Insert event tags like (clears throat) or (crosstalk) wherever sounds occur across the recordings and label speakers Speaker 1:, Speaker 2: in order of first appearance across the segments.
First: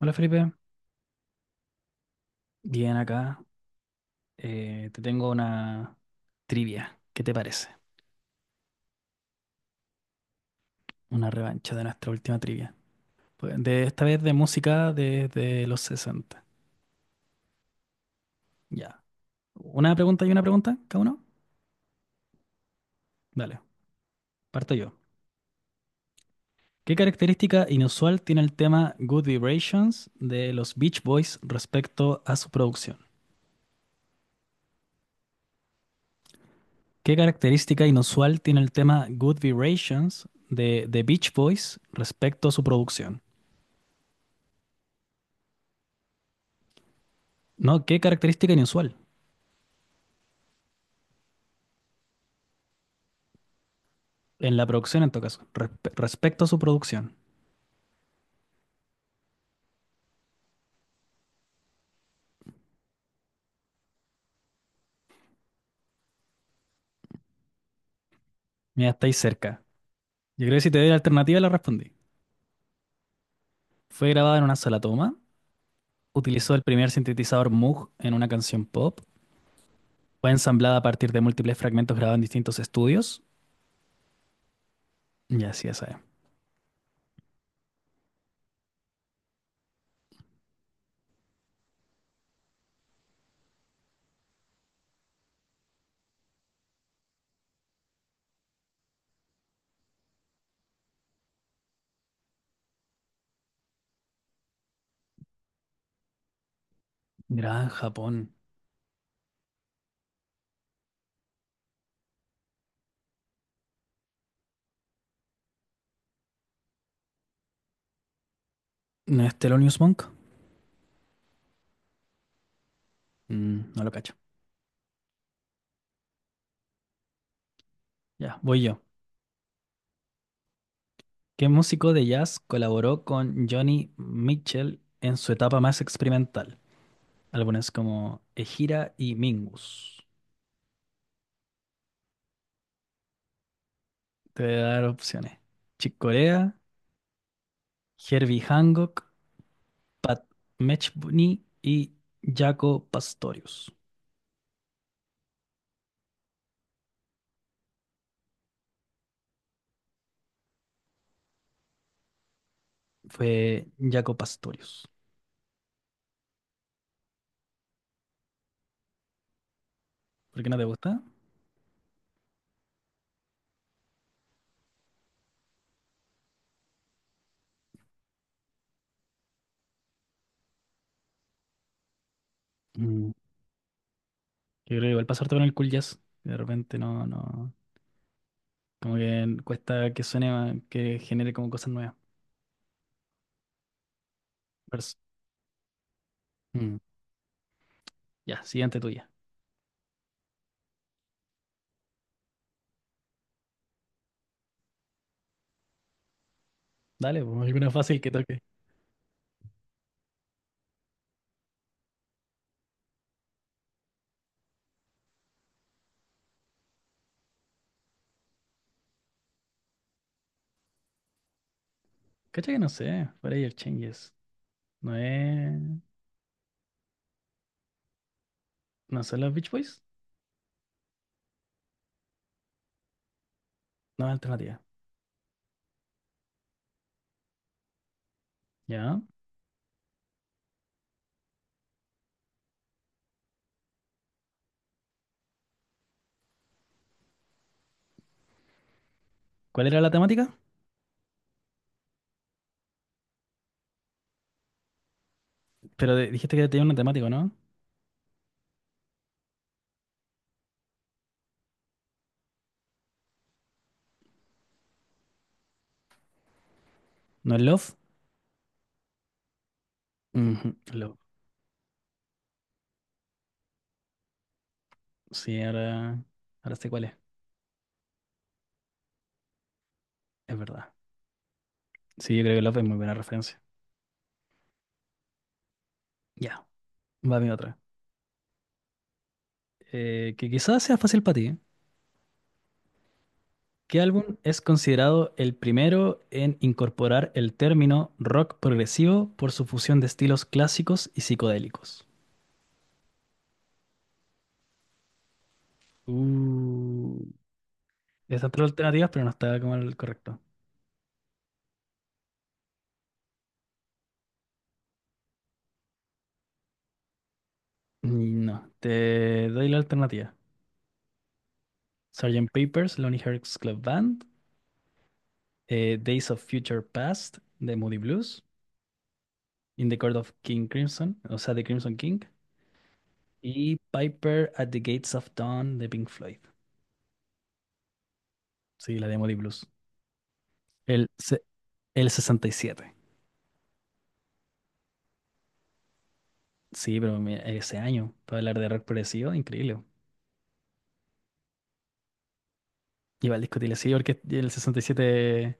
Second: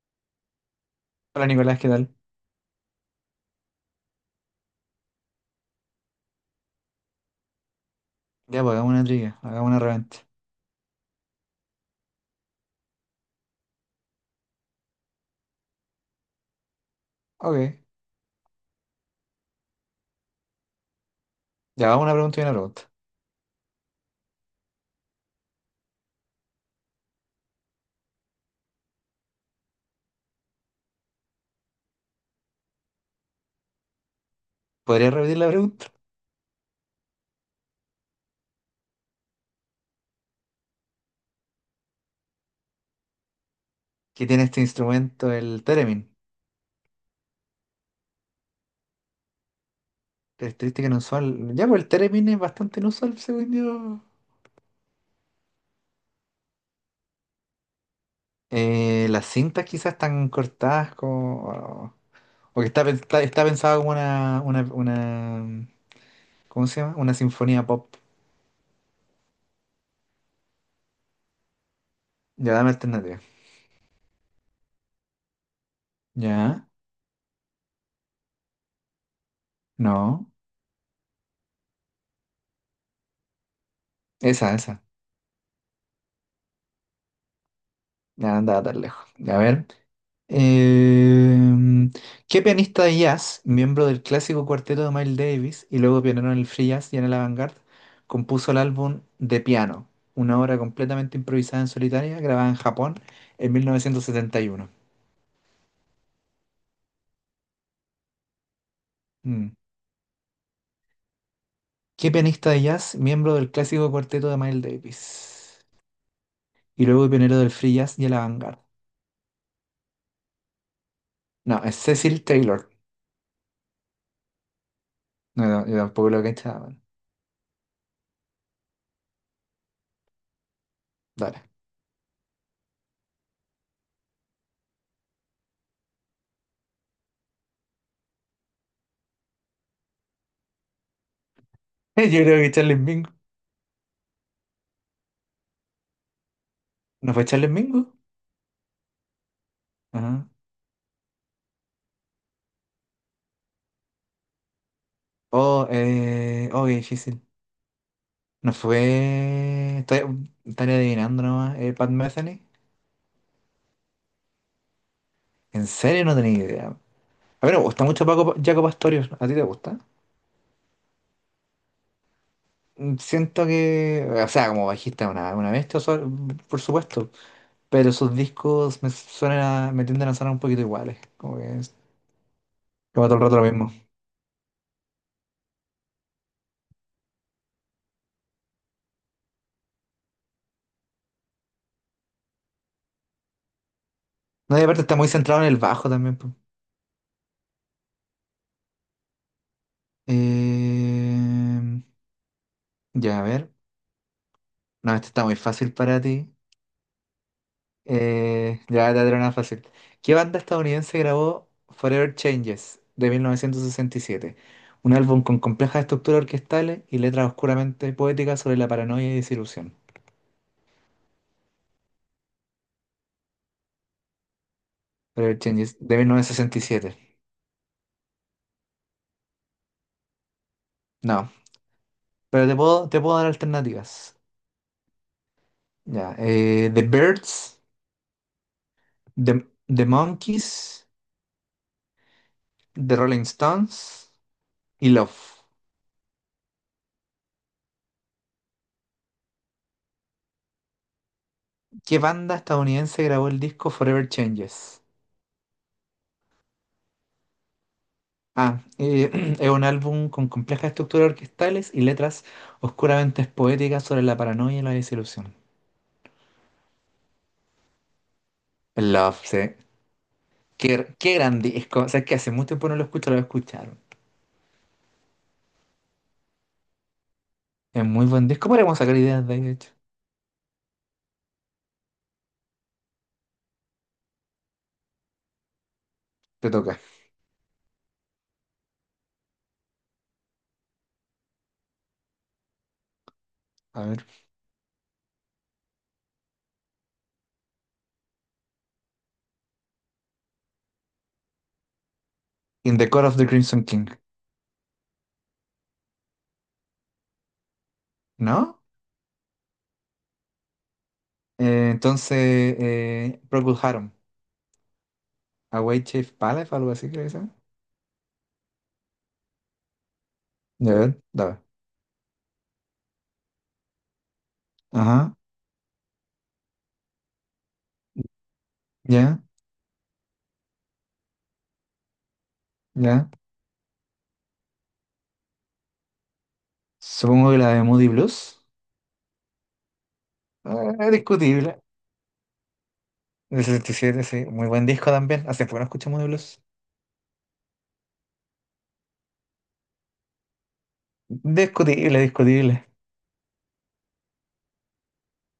Speaker 1: Hola Felipe,
Speaker 2: Hola Nicolás, ¿qué tal?
Speaker 1: bien acá. Te tengo una trivia. ¿Qué te parece?
Speaker 2: Ya, pues hagamos una trivia, hagamos una reventa.
Speaker 1: Una revancha de nuestra última trivia. Pues, de esta vez de música desde los 60.
Speaker 2: Ok,
Speaker 1: Ya. Una pregunta y una pregunta, cada uno.
Speaker 2: ya vamos una pregunta y una pregunta.
Speaker 1: Dale, parto yo. ¿Qué característica inusual tiene el tema Good Vibrations de los Beach Boys respecto a su producción?
Speaker 2: ¿Podría repetir la pregunta?
Speaker 1: ¿Qué característica inusual tiene el tema Good Vibrations de The Beach Boys respecto a su producción?
Speaker 2: ¿Qué tiene este instrumento, el theremin?
Speaker 1: No, ¿qué característica inusual?
Speaker 2: Característica inusual. Ya, pues el theremin es bastante inusual, según yo.
Speaker 1: En la producción, en todo caso. Respecto a su producción.
Speaker 2: Las cintas quizás están cortadas como. O que está pensado como una. ¿Cómo se llama? Una sinfonía pop.
Speaker 1: Mira, estáis cerca. Yo creo que si te doy la alternativa, la respondí.
Speaker 2: Ya, dame alternativa.
Speaker 1: Fue grabada en una sola toma. Utilizó el
Speaker 2: Ya,
Speaker 1: primer sintetizador Moog en una canción pop.
Speaker 2: no.
Speaker 1: Fue ensamblada a partir de múltiples fragmentos grabados en distintos estudios.
Speaker 2: Esa, esa.
Speaker 1: Ya, sí, esa es.
Speaker 2: Ya, andaba tan lejos. A ver. Em, ¿qué pianista de jazz, miembro del clásico cuarteto de Miles Davis y luego pionero en el free jazz y en el avant-garde, compuso el álbum De Piano, una obra completamente improvisada en solitaria grabada en Japón en 1971?
Speaker 1: Grabada en Japón.
Speaker 2: Mm. ¿Qué pianista de jazz, miembro del clásico cuarteto de Miles Davis y luego pionero del free jazz y el avant-garde?
Speaker 1: ¿No es Thelonious Monk?
Speaker 2: No, es Cecil Taylor.
Speaker 1: Mm, no lo cacho.
Speaker 2: No, no, yo tampoco lo que cachaba.
Speaker 1: Ya, voy yo.
Speaker 2: Dale.
Speaker 1: ¿Qué músico de jazz colaboró con Johnny Mitchell en su etapa más experimental? Álbumes como Ejira y Mingus.
Speaker 2: (laughs) Yo creo que Charles Mingus.
Speaker 1: Te voy a dar opciones. Chick Corea,
Speaker 2: ¿No fue Charles Mingus?
Speaker 1: Herbie Hancock, Pat Metheny y Jaco Pastorius.
Speaker 2: Oh, oh, qué difícil. No fue. Estaría adivinando nomás. Pat Metheny.
Speaker 1: Fue Jaco Pastorius.
Speaker 2: En serio, no tenía idea. A ver, me gusta mucho Paco, Jaco Pastorius. ¿A ti te gusta?
Speaker 1: ¿Por qué no te gusta?
Speaker 2: Siento que. O sea, como bajista, una bestia, por supuesto. Pero sus discos me tienden a sonar un poquito iguales. Como que es. Como
Speaker 1: Mm.
Speaker 2: todo el rato lo mismo.
Speaker 1: Yo creo que igual pasarte con el cool jazz. De repente no, no. Como que cuesta que suene, que genere como cosas nuevas.
Speaker 2: No, y aparte
Speaker 1: Vers-
Speaker 2: está muy centrado en el bajo también. Po.
Speaker 1: Mm. Ya, siguiente tuya.
Speaker 2: Eh, ya, a ver. No, este está muy fácil para ti.
Speaker 1: Dale, pues alguna fácil que toque.
Speaker 2: Ya, ya era una fácil. ¿Qué banda estadounidense grabó Forever Changes de 1967? Un álbum con complejas estructuras orquestales y letras oscuramente poéticas sobre la paranoia y desilusión.
Speaker 1: Cacha que no sé, el Changes. No
Speaker 2: Forever
Speaker 1: es.
Speaker 2: Changes de 1967.
Speaker 1: ¿No son los Beach Boys?
Speaker 2: No, pero te puedo dar
Speaker 1: No es
Speaker 2: alternativas.
Speaker 1: alternativa.
Speaker 2: Ya, The Birds,
Speaker 1: ¿Ya?
Speaker 2: The, The Monkees, The Rolling Stones y Love.
Speaker 1: ¿Cuál era la temática?
Speaker 2: ¿Qué banda estadounidense grabó el disco Forever Changes?
Speaker 1: Pero dijiste que tenía una temática, ¿no?
Speaker 2: Ah, (clears throat) es un álbum con complejas estructuras orquestales y letras oscuramente poéticas sobre la paranoia y la desilusión.
Speaker 1: ¿No es Love?
Speaker 2: Love, sí.
Speaker 1: Ujú,
Speaker 2: Qué,
Speaker 1: Love.
Speaker 2: qué gran disco. O sea, es que hace mucho tiempo no lo escucho, lo escucharon.
Speaker 1: Sí, ahora, ahora sé cuál es.
Speaker 2: Es muy buen disco. Podríamos sacar ideas de ahí, de hecho.
Speaker 1: Es verdad. Sí, yo creo que Love es muy buena referencia. Ya,
Speaker 2: Te toca.
Speaker 1: va mi otra. Que quizás sea fácil para ti. ¿Eh? ¿Qué
Speaker 2: A ver.
Speaker 1: álbum es considerado el primero en incorporar el término rock progresivo por su fusión de estilos clásicos y psicodélicos?
Speaker 2: In the Court of the Crimson King.
Speaker 1: Uh, están tres
Speaker 2: ¿No?
Speaker 1: alternativas, pero no está como el correcto.
Speaker 2: Entonces, Procol Harum. Away Chief Palace, algo así, creo que se llama.
Speaker 1: Mm, no, te doy la alternativa.
Speaker 2: Ya ver, dale.
Speaker 1: Sergeant Papers, Lonely Hearts Club Band,
Speaker 2: Ajá.
Speaker 1: Days of Future Past de Moody Blues,
Speaker 2: Ya,
Speaker 1: In the Court of King Crimson, o sea, de Crimson King,
Speaker 2: ya.
Speaker 1: y Piper at the Gates of Dawn de Pink Floyd.
Speaker 2: Supongo que la de Moody Blues.
Speaker 1: Sí, la de Moody Blues. El,
Speaker 2: Eh,
Speaker 1: se-
Speaker 2: discutible.
Speaker 1: el 67.
Speaker 2: Del 77, sí. Muy buen disco también. Hace poco no escuchamos de blues.
Speaker 1: Sí, pero mira, ese año, para hablar de rock progresivo, increíble.
Speaker 2: Discutible, discutible.
Speaker 1: Iba al disco Tile, sí, porque el 67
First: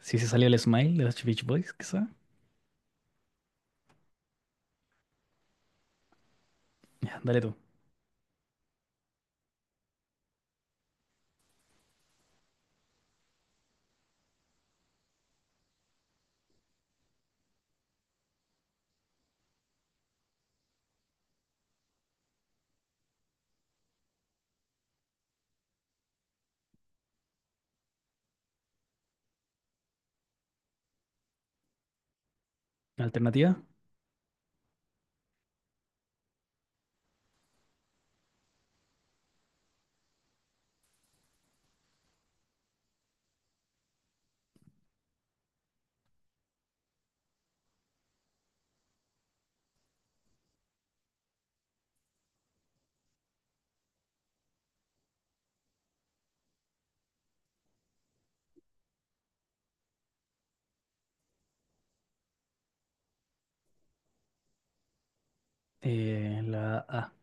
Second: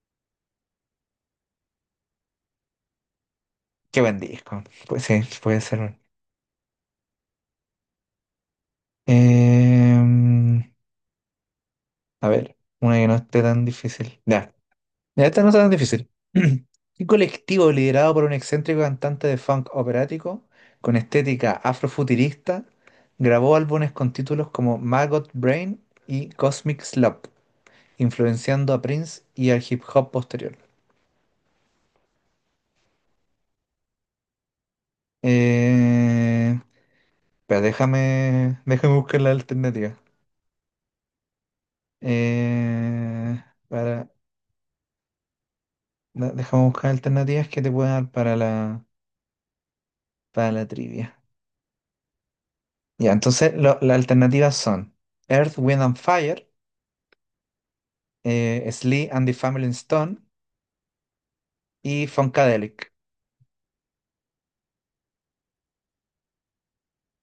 Speaker 1: si se salió el Smile de los Beach Boys, quizá.
Speaker 2: Qué buen disco. Pues sí, puede ser.
Speaker 1: Ya, dale tú.
Speaker 2: Em, a ver, una que no esté tan difícil. Ya, ya esta no está tan difícil. (clears throat) Un colectivo liderado por un excéntrico cantante de funk operático con estética afrofuturista grabó álbumes con títulos como Maggot Brain y Cosmic Slump, influenciando a Prince y al hip hop posterior.
Speaker 1: Alternativa,
Speaker 2: Eh, Pero déjame buscar las alternativas. Eh, para, déjame buscar alternativas que te puedan dar para la trivia. Ya, entonces las alternativas son Earth, Wind and Fire, Sly and the Family Stone y Funkadelic.
Speaker 1: la A,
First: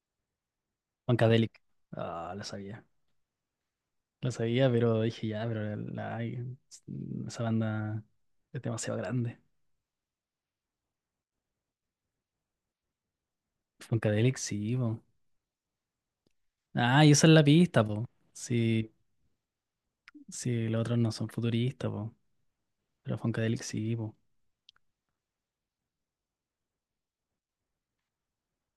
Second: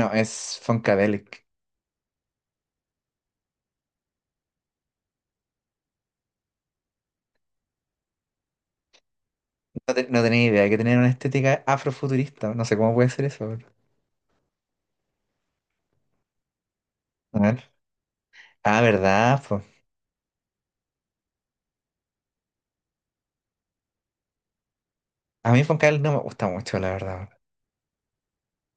Speaker 2: No, es Funkadelic.
Speaker 1: Funkadelic. Ah, la sabía. Lo sabía, pero dije ya, pero la- esa banda es demasiado grande.
Speaker 2: No, no tenía idea que tenían una estética afrofuturista. No sé cómo puede ser eso.
Speaker 1: Funkadelic, sí, po. Ah, y esa es
Speaker 2: A
Speaker 1: la
Speaker 2: ver.
Speaker 1: pista, po.
Speaker 2: Ah,
Speaker 1: Sí,
Speaker 2: ¿verdad? Po?
Speaker 1: sí, los otros no son futuristas, po. Pero Funkadelic sí, po.
Speaker 2: A mí Funkadelic no me gusta mucho, la verdad.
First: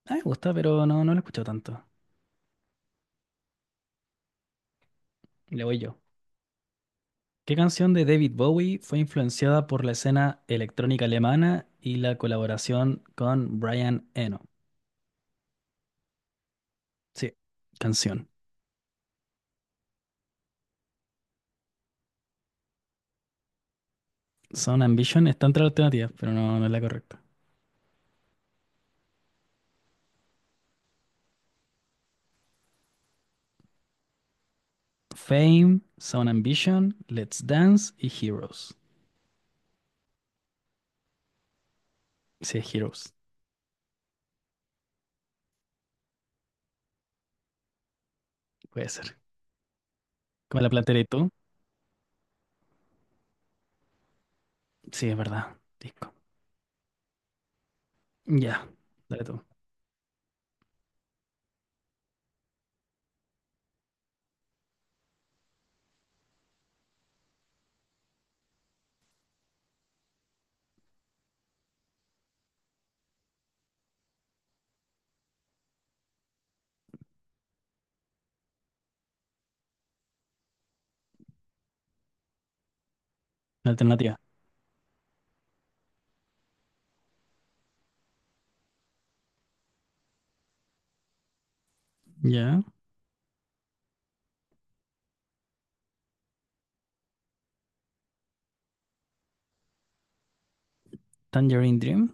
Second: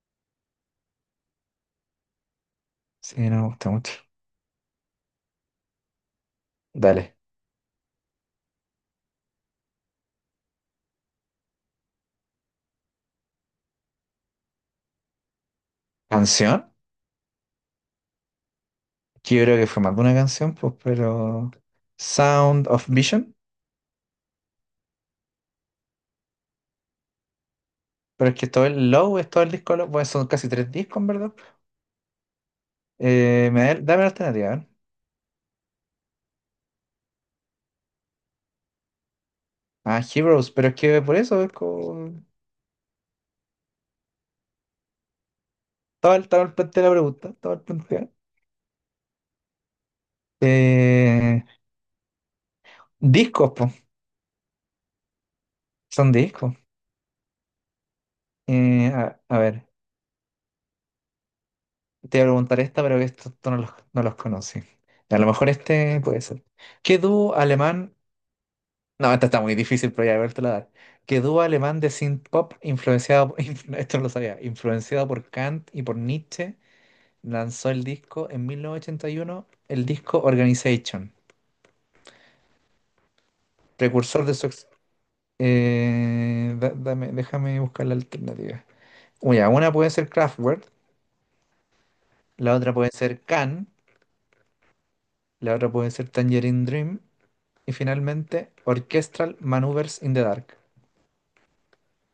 Speaker 1: Ah, me gusta, pero no, no lo he escuchado tanto.
Speaker 2: Sí, no me gusta mucho.
Speaker 1: Le voy yo.
Speaker 2: Dale.
Speaker 1: ¿Qué canción de David Bowie fue influenciada por la escena electrónica alemana y la colaboración con Brian Eno?
Speaker 2: ¿Canción?
Speaker 1: Sí, canción.
Speaker 2: Que yo creo que fue más de una canción, pues, pero Sound of Vision,
Speaker 1: Son Ambition está entre las alternativas, pero no, no es la correcta.
Speaker 2: pero es que todo el Low es todo el disco Low, pues son casi tres discos, en ¿verdad? Dame la alternativa, a ver.
Speaker 1: Fame, Sound Ambition, Let's Dance y Heroes.
Speaker 2: Ah, Heroes, pero es que por eso es como.
Speaker 1: Sí, Heroes,
Speaker 2: Estaba todo el planteo de la pregunta, todo el planteo.
Speaker 1: puede ser. ¿Cómo la plantearé tú?
Speaker 2: Eh, Eh, discos, pues,
Speaker 1: Sí, es verdad.
Speaker 2: son
Speaker 1: Disco.
Speaker 2: discos.
Speaker 1: Ya,
Speaker 2: Eh, a,
Speaker 1: dale
Speaker 2: a
Speaker 1: tú.
Speaker 2: ver, te voy a preguntar esta, pero que esto, tú no los conocí. A lo mejor este puede ser. ¿Qué dúo alemán No, esta está muy difícil, pero ya, a ver, te la dar. Que dúo alemán de synth-pop influenciado, (laughs) esto no lo sabía, influenciado por Kant y por Nietzsche, lanzó el disco en 1981, el disco Organization,
Speaker 1: Alternativa.
Speaker 2: precursor de su. Déjame buscar la alternativa. Uy, ya, una puede ser Kraftwerk, la
Speaker 1: Ya.
Speaker 2: otra puede ser Can, la otra puede ser Tangerine Dream, y finalmente Orchestral Maneuvers in the Dark.
Speaker 1: Tangerine Dream.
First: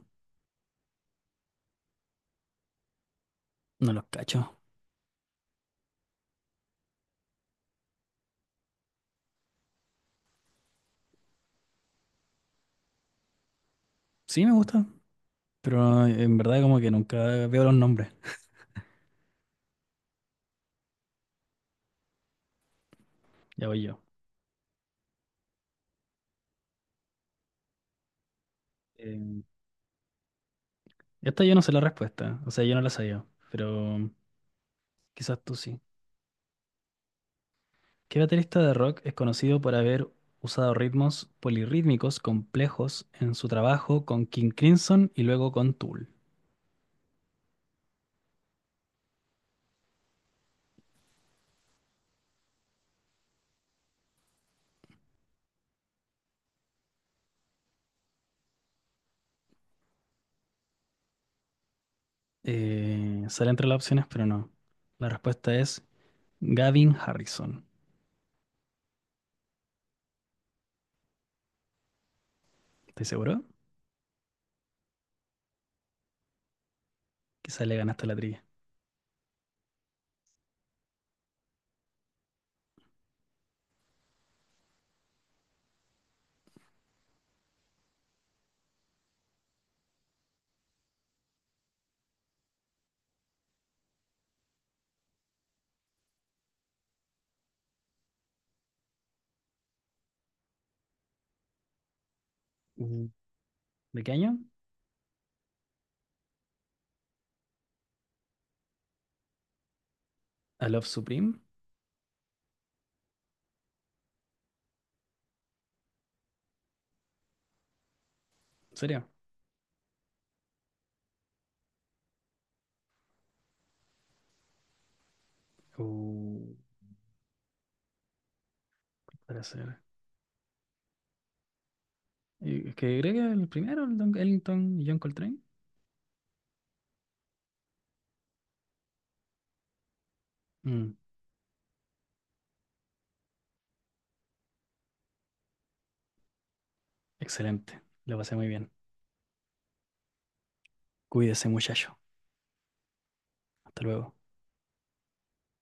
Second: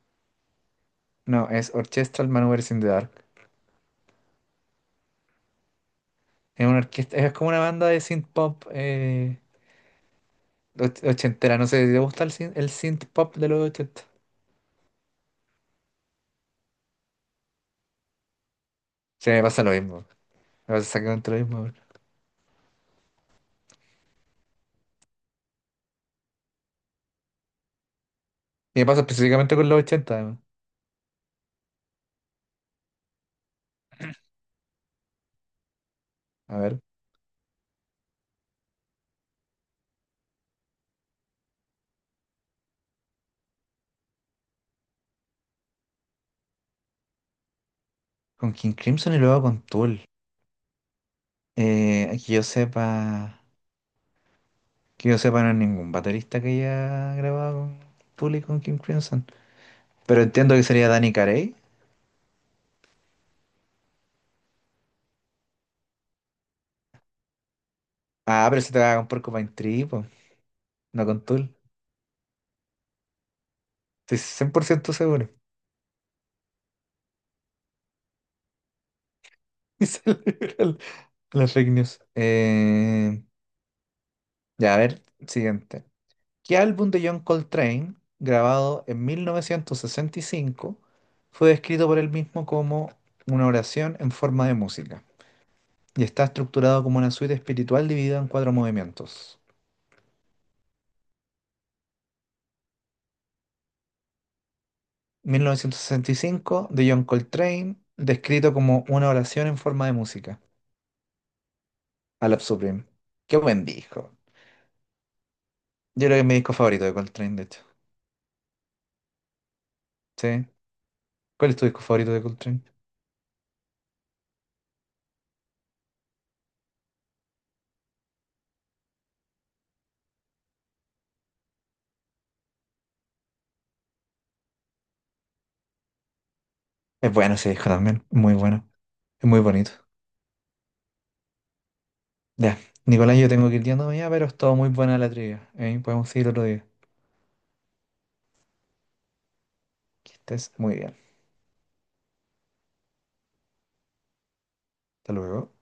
Speaker 2: No, es Orchestral Maneuvers in the Dark.
Speaker 1: No los cacho.
Speaker 2: Es una orquesta, es como una banda de synth pop ochentera. No sé, ¿te gusta el synth pop de los ochenta?
Speaker 1: Sí, me gusta. Pero en verdad como que nunca veo los nombres.
Speaker 2: Sí, me pasa lo mismo. Me pasa exactamente lo mismo. Weón.
Speaker 1: Ya voy yo.
Speaker 2: Y me pasa
Speaker 1: Eh,
Speaker 2: específicamente con los ochenta además.
Speaker 1: esta yo no sé la respuesta. O sea, yo no la sabía. Pero quizás tú sí.
Speaker 2: A ver,
Speaker 1: ¿Qué baterista de rock es conocido por haber usado ritmos polirrítmicos complejos en su trabajo con King Crimson y luego con Tool?
Speaker 2: con King Crimson y luego con Tool. Que yo sepa, que yo sepa, no hay ningún baterista que haya grabado con Tool y con King Crimson. Pero entiendo que sería Danny Carey.
Speaker 1: Sale entre las opciones, pero no. La respuesta es Gavin Harrison.
Speaker 2: Ah, pero se te va con Porcupine Tree, po, no con Tool.
Speaker 1: ¿Estás seguro?
Speaker 2: Estoy 100% seguro. (laughs)
Speaker 1: Quizá le ganaste la trivia.
Speaker 2: Y se le libra la fake news. Ya, a ver, siguiente. ¿Qué álbum de John Coltrane, grabado en 1965, fue descrito por él mismo como una oración en forma de música? Y está estructurado como una suite espiritual dividida en cuatro movimientos.
Speaker 1: Mm. ¿De qué año?
Speaker 2: 1965, de John Coltrane, descrito como una oración en forma de música.
Speaker 1: ¿A Love Supreme?
Speaker 2: A la Supreme. Qué buen disco. Yo creo que es mi disco favorito de Coltrane, de hecho.
Speaker 1: ¿En serio?
Speaker 2: ¿Sí? ¿Cuál es tu disco favorito de Coltrane?
Speaker 1: Uh, para ser. Y es que creo que el primero, el Don Ellington y John Coltrane.
Speaker 2: Es bueno ese disco también, muy bueno. Es muy bonito.
Speaker 1: Mm,
Speaker 2: Ya, Nicolás, yo tengo que ir yéndome ya, pero es todo muy buena la trivia. ¿Eh? Podemos seguir otro día.
Speaker 1: excelente. Lo pasé muy bien.
Speaker 2: Que estés muy bien.
Speaker 1: Cuídese, muchacho. Hasta luego.
Speaker 2: Hasta luego.